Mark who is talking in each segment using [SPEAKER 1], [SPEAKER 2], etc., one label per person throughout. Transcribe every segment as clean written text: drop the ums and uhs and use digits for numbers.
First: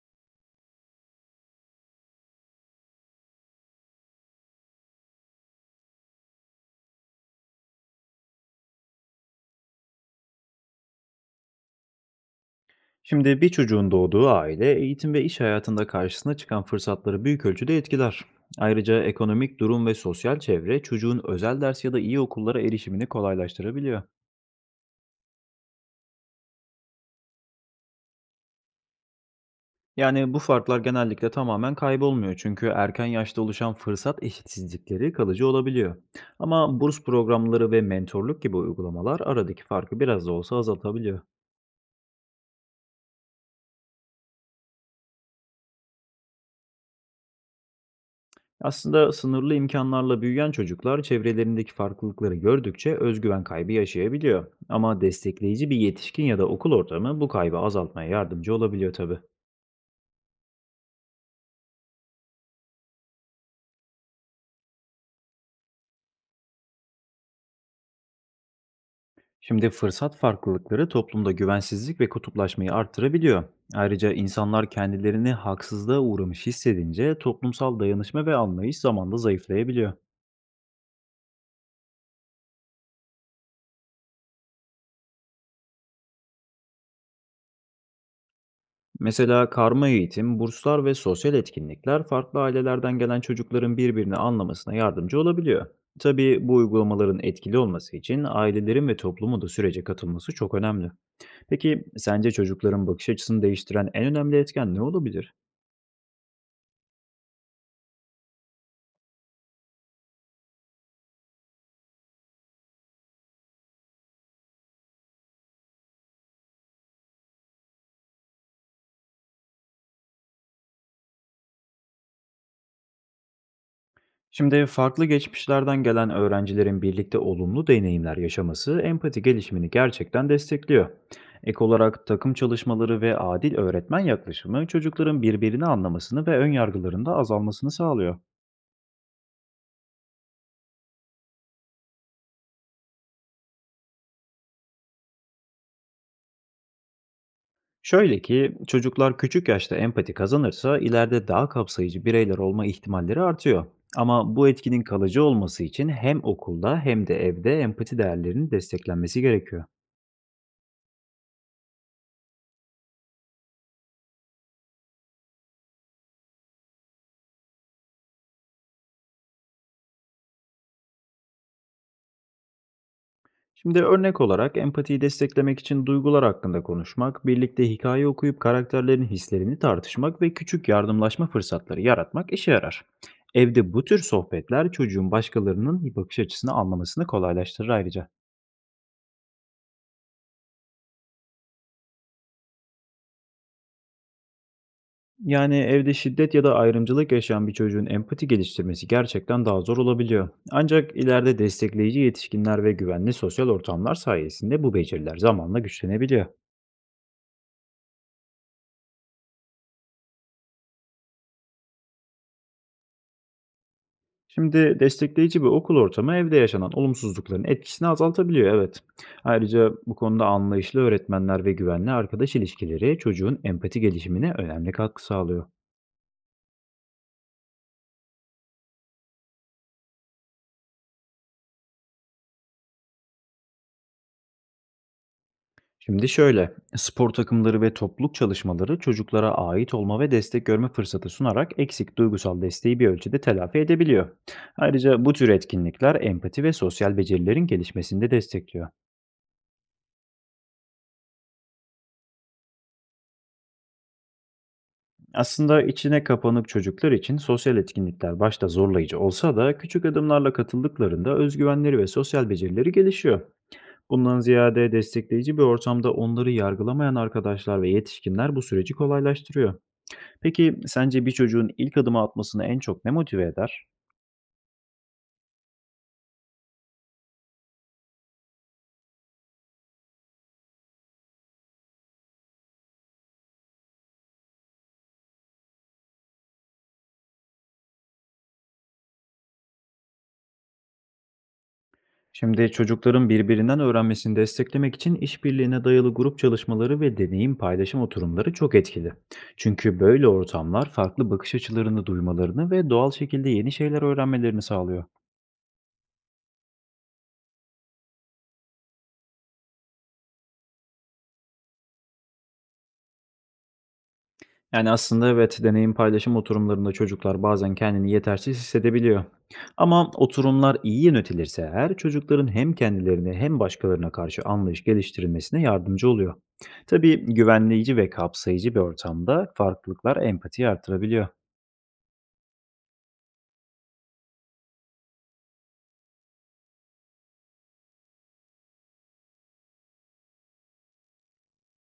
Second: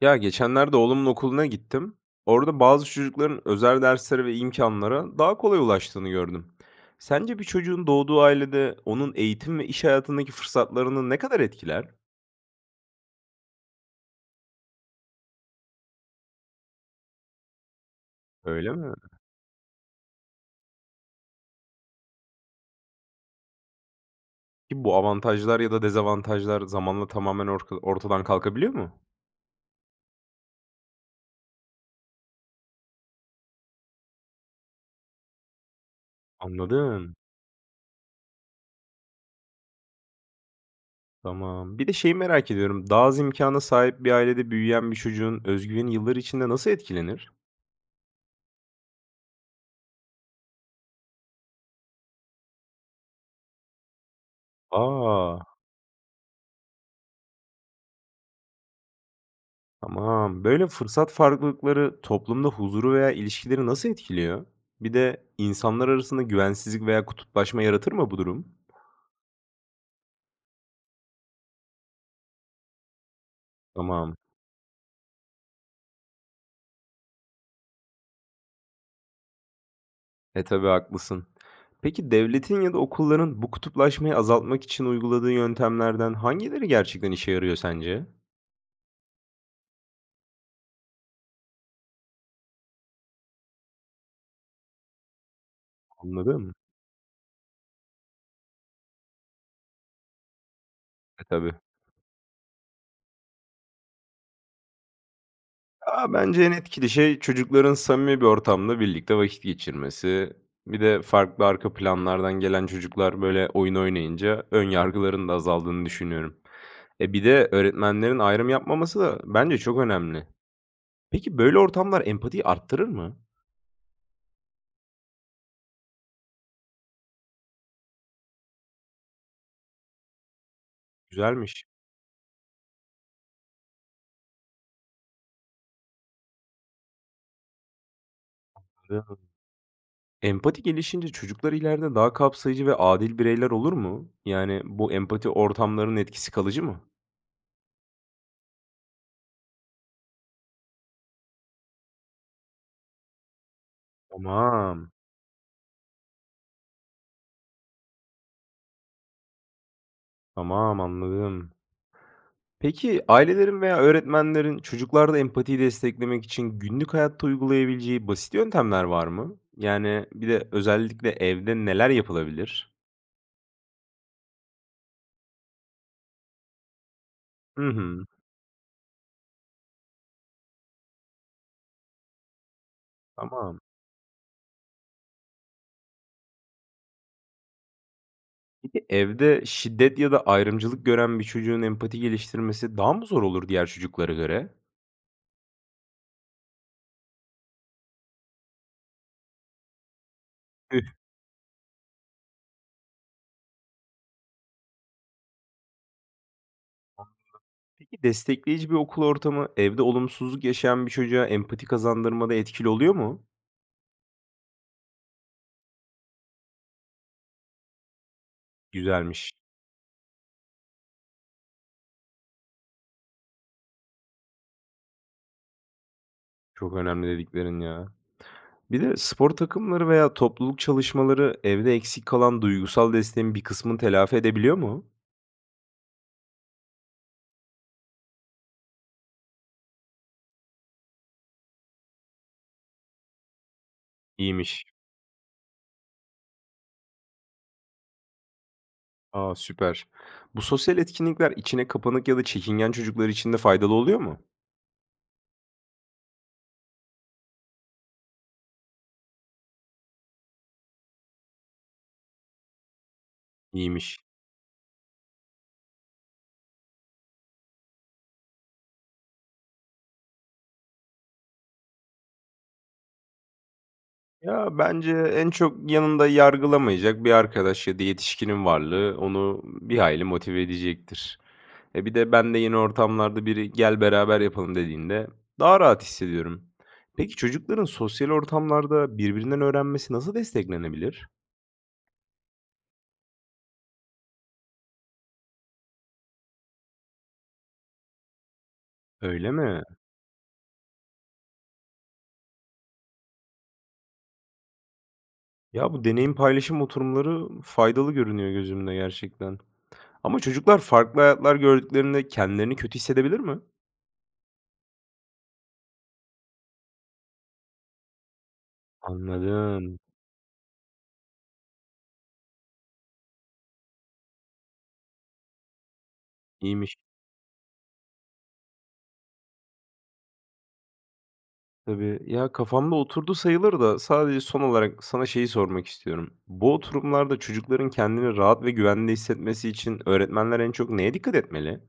[SPEAKER 1] Ya geçenlerde oğlumun okuluna gittim. Orada bazı çocukların özel derslere ve imkanlara daha kolay ulaştığını gördüm. Sence bir çocuğun doğduğu ailede onun eğitim ve iş hayatındaki fırsatlarını ne kadar etkiler?
[SPEAKER 2] Şimdi bir çocuğun doğduğu aile eğitim ve iş hayatında karşısına çıkan fırsatları büyük ölçüde etkiler.
[SPEAKER 1] Öyle mi?
[SPEAKER 2] Ayrıca ekonomik durum ve sosyal çevre çocuğun özel ders ya da iyi okullara erişimini kolaylaştırabiliyor.
[SPEAKER 1] Ki bu avantajlar ya da dezavantajlar zamanla tamamen ortadan kalkabiliyor mu?
[SPEAKER 2] Yani bu farklar genellikle tamamen kaybolmuyor, çünkü erken yaşta oluşan fırsat eşitsizlikleri kalıcı olabiliyor. Ama burs
[SPEAKER 1] Anladım.
[SPEAKER 2] programları ve mentorluk gibi uygulamalar aradaki farkı biraz da olsa azaltabiliyor.
[SPEAKER 1] Tamam. Bir de şeyi merak ediyorum. Daha az imkana sahip bir ailede büyüyen bir çocuğun özgüveni yıllar içinde nasıl etkilenir?
[SPEAKER 2] Aslında sınırlı imkanlarla büyüyen çocuklar çevrelerindeki farklılıkları gördükçe özgüven kaybı yaşayabiliyor. Ama
[SPEAKER 1] Aa.
[SPEAKER 2] destekleyici bir yetişkin ya da okul ortamı bu kaybı azaltmaya yardımcı olabiliyor tabii.
[SPEAKER 1] Tamam. Böyle fırsat farklılıkları toplumda huzuru veya ilişkileri nasıl etkiliyor? Bir de insanlar arasında güvensizlik veya kutuplaşma yaratır mı bu durum?
[SPEAKER 2] Şimdi fırsat farklılıkları toplumda güvensizlik ve kutuplaşmayı arttırabiliyor. Ayrıca
[SPEAKER 1] Tamam.
[SPEAKER 2] insanlar kendilerini haksızlığa uğramış hissedince toplumsal dayanışma ve anlayış zamanla zayıflayabiliyor.
[SPEAKER 1] E tabii, haklısın. Peki devletin ya da okulların bu kutuplaşmayı azaltmak için uyguladığı yöntemlerden hangileri gerçekten işe yarıyor sence?
[SPEAKER 2] Mesela karma eğitim, burslar ve sosyal etkinlikler farklı ailelerden gelen çocukların birbirini anlamasına yardımcı olabiliyor. Tabii
[SPEAKER 1] Anladım.
[SPEAKER 2] bu uygulamaların etkili olması için ailelerin ve toplumun da sürece katılması çok önemli.
[SPEAKER 1] E tabii.
[SPEAKER 2] Peki sence çocukların bakış açısını değiştiren en önemli etken ne olabilir?
[SPEAKER 1] Bence en etkili şey çocukların samimi bir ortamda birlikte vakit geçirmesi. Bir de farklı arka planlardan gelen çocuklar, böyle, oyun oynayınca ön yargıların da azaldığını düşünüyorum. Bir de öğretmenlerin ayrım yapmaması da bence çok önemli. Peki böyle ortamlar empatiyi arttırır mı?
[SPEAKER 2] Şimdi farklı geçmişlerden gelen öğrencilerin birlikte olumlu deneyimler yaşaması empati gelişimini gerçekten destekliyor.
[SPEAKER 1] Güzelmiş.
[SPEAKER 2] Ek olarak takım çalışmaları ve adil öğretmen yaklaşımı çocukların birbirini anlamasını ve ön yargılarında azalmasını sağlıyor.
[SPEAKER 1] Empati gelişince çocuklar ileride daha kapsayıcı ve adil bireyler olur mu? Yani bu empati ortamlarının etkisi kalıcı mı?
[SPEAKER 2] Şöyle ki çocuklar küçük yaşta empati kazanırsa ileride daha kapsayıcı bireyler olma ihtimalleri artıyor. Ama bu etkinin
[SPEAKER 1] Tamam,
[SPEAKER 2] kalıcı olması için hem okulda hem de evde empati değerlerinin desteklenmesi gerekiyor.
[SPEAKER 1] tamam, anladım. Peki ailelerin veya öğretmenlerin çocuklarda empatiyi desteklemek için günlük hayatta uygulayabileceği basit yöntemler var mı? Yani bir de özellikle evde neler yapılabilir?
[SPEAKER 2] Şimdi örnek olarak empatiyi desteklemek için duygular hakkında konuşmak,
[SPEAKER 1] Hı
[SPEAKER 2] birlikte
[SPEAKER 1] hı,
[SPEAKER 2] hikaye okuyup karakterlerin hislerini tartışmak ve küçük yardımlaşma fırsatları yaratmak işe yarar.
[SPEAKER 1] tamam.
[SPEAKER 2] Evde bu tür sohbetler çocuğun başkalarının bakış açısını anlamasını kolaylaştırır ayrıca.
[SPEAKER 1] Peki evde şiddet ya da ayrımcılık gören bir çocuğun empati geliştirmesi daha mı zor olur diğer çocuklara göre?
[SPEAKER 2] Yani evde şiddet ya da ayrımcılık yaşayan bir çocuğun empati geliştirmesi gerçekten daha zor olabiliyor.
[SPEAKER 1] Üh,
[SPEAKER 2] Ancak ileride destekleyici yetişkinler ve güvenli sosyal ortamlar sayesinde bu beceriler zamanla güçlenebiliyor.
[SPEAKER 1] Peki destekleyici bir okul ortamı evde olumsuzluk yaşayan bir çocuğa empati kazandırmada etkili oluyor mu?
[SPEAKER 2] Şimdi destekleyici bir okul ortamı evde yaşanan olumsuzlukların etkisini azaltabiliyor, evet.
[SPEAKER 1] Güzelmiş.
[SPEAKER 2] Ayrıca bu konuda anlayışlı öğretmenler ve güvenli arkadaş ilişkileri çocuğun empati gelişimine önemli katkı sağlıyor.
[SPEAKER 1] Çok önemli dediklerin ya. Bir de spor takımları veya topluluk çalışmaları evde eksik kalan duygusal desteğin bir kısmını telafi edebiliyor mu?
[SPEAKER 2] Şimdi şöyle, spor takımları ve topluluk çalışmaları çocuklara ait olma ve destek görme fırsatı sunarak eksik duygusal desteği bir ölçüde telafi edebiliyor.
[SPEAKER 1] İyiymiş.
[SPEAKER 2] Ayrıca bu tür etkinlikler empati ve sosyal becerilerin gelişmesini de destekliyor.
[SPEAKER 1] Aa, süper. Bu sosyal etkinlikler içine kapanık ya da çekingen çocuklar için de faydalı oluyor mu?
[SPEAKER 2] Aslında içine kapanık çocuklar için sosyal etkinlikler başta zorlayıcı olsa da küçük adımlarla katıldıklarında özgüvenleri ve sosyal becerileri gelişiyor.
[SPEAKER 1] İyiymiş.
[SPEAKER 2] Bundan ziyade destekleyici bir ortamda onları yargılamayan arkadaşlar ve yetişkinler bu süreci kolaylaştırıyor. Peki sence bir çocuğun ilk adımı atmasını en çok ne motive eder?
[SPEAKER 1] Ya bence en çok yanında yargılamayacak bir arkadaş ya da yetişkinin varlığı onu bir hayli motive edecektir. E bir de ben de yeni ortamlarda biri gel beraber yapalım dediğinde daha rahat hissediyorum. Peki çocukların sosyal ortamlarda birbirinden öğrenmesi nasıl desteklenebilir?
[SPEAKER 2] Şimdi çocukların birbirinden öğrenmesini desteklemek için işbirliğine dayalı grup çalışmaları ve deneyim paylaşım oturumları çok etkili.
[SPEAKER 1] Öyle mi?
[SPEAKER 2] Çünkü böyle ortamlar farklı bakış açılarını duymalarını ve doğal şekilde yeni şeyler öğrenmelerini sağlıyor.
[SPEAKER 1] Ya, bu deneyim paylaşım oturumları faydalı görünüyor gözümde gerçekten. Ama çocuklar farklı hayatlar gördüklerinde kendilerini kötü hissedebilir mi?
[SPEAKER 2] Yani aslında evet, deneyim paylaşım oturumlarında çocuklar bazen kendini yetersiz hissedebiliyor.
[SPEAKER 1] Anladım.
[SPEAKER 2] Ama oturumlar iyi yönetilirse eğer çocukların hem kendilerine hem başkalarına karşı anlayış geliştirilmesine yardımcı oluyor.
[SPEAKER 1] İyiymiş,
[SPEAKER 2] Tabii güvenleyici ve kapsayıcı bir ortamda farklılıklar empatiyi artırabiliyor.
[SPEAKER 1] tabii. Ya, kafamda oturdu sayılır da sadece son olarak sana şeyi sormak istiyorum. Bu oturumlarda çocukların kendini rahat ve güvende hissetmesi için öğretmenler en çok neye dikkat etmeli?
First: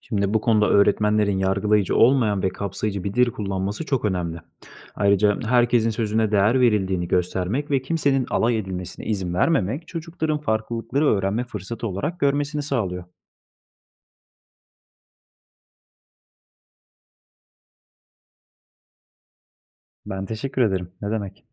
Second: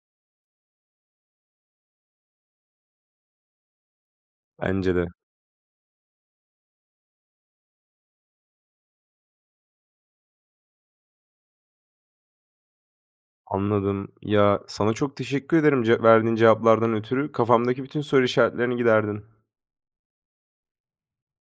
[SPEAKER 2] Şimdi bu konuda öğretmenlerin yargılayıcı olmayan ve kapsayıcı bir dil kullanması çok önemli.
[SPEAKER 1] Bence de.
[SPEAKER 2] Ayrıca herkesin sözüne değer verildiğini göstermek ve kimsenin alay edilmesine izin vermemek çocukların farklılıkları öğrenme fırsatı olarak görmesini sağlıyor.
[SPEAKER 1] Anladım. Ya, sana çok teşekkür ederim ce verdiğin cevaplardan ötürü. Kafamdaki bütün soru işaretlerini giderdin.
[SPEAKER 2] Ben teşekkür ederim. Ne demek?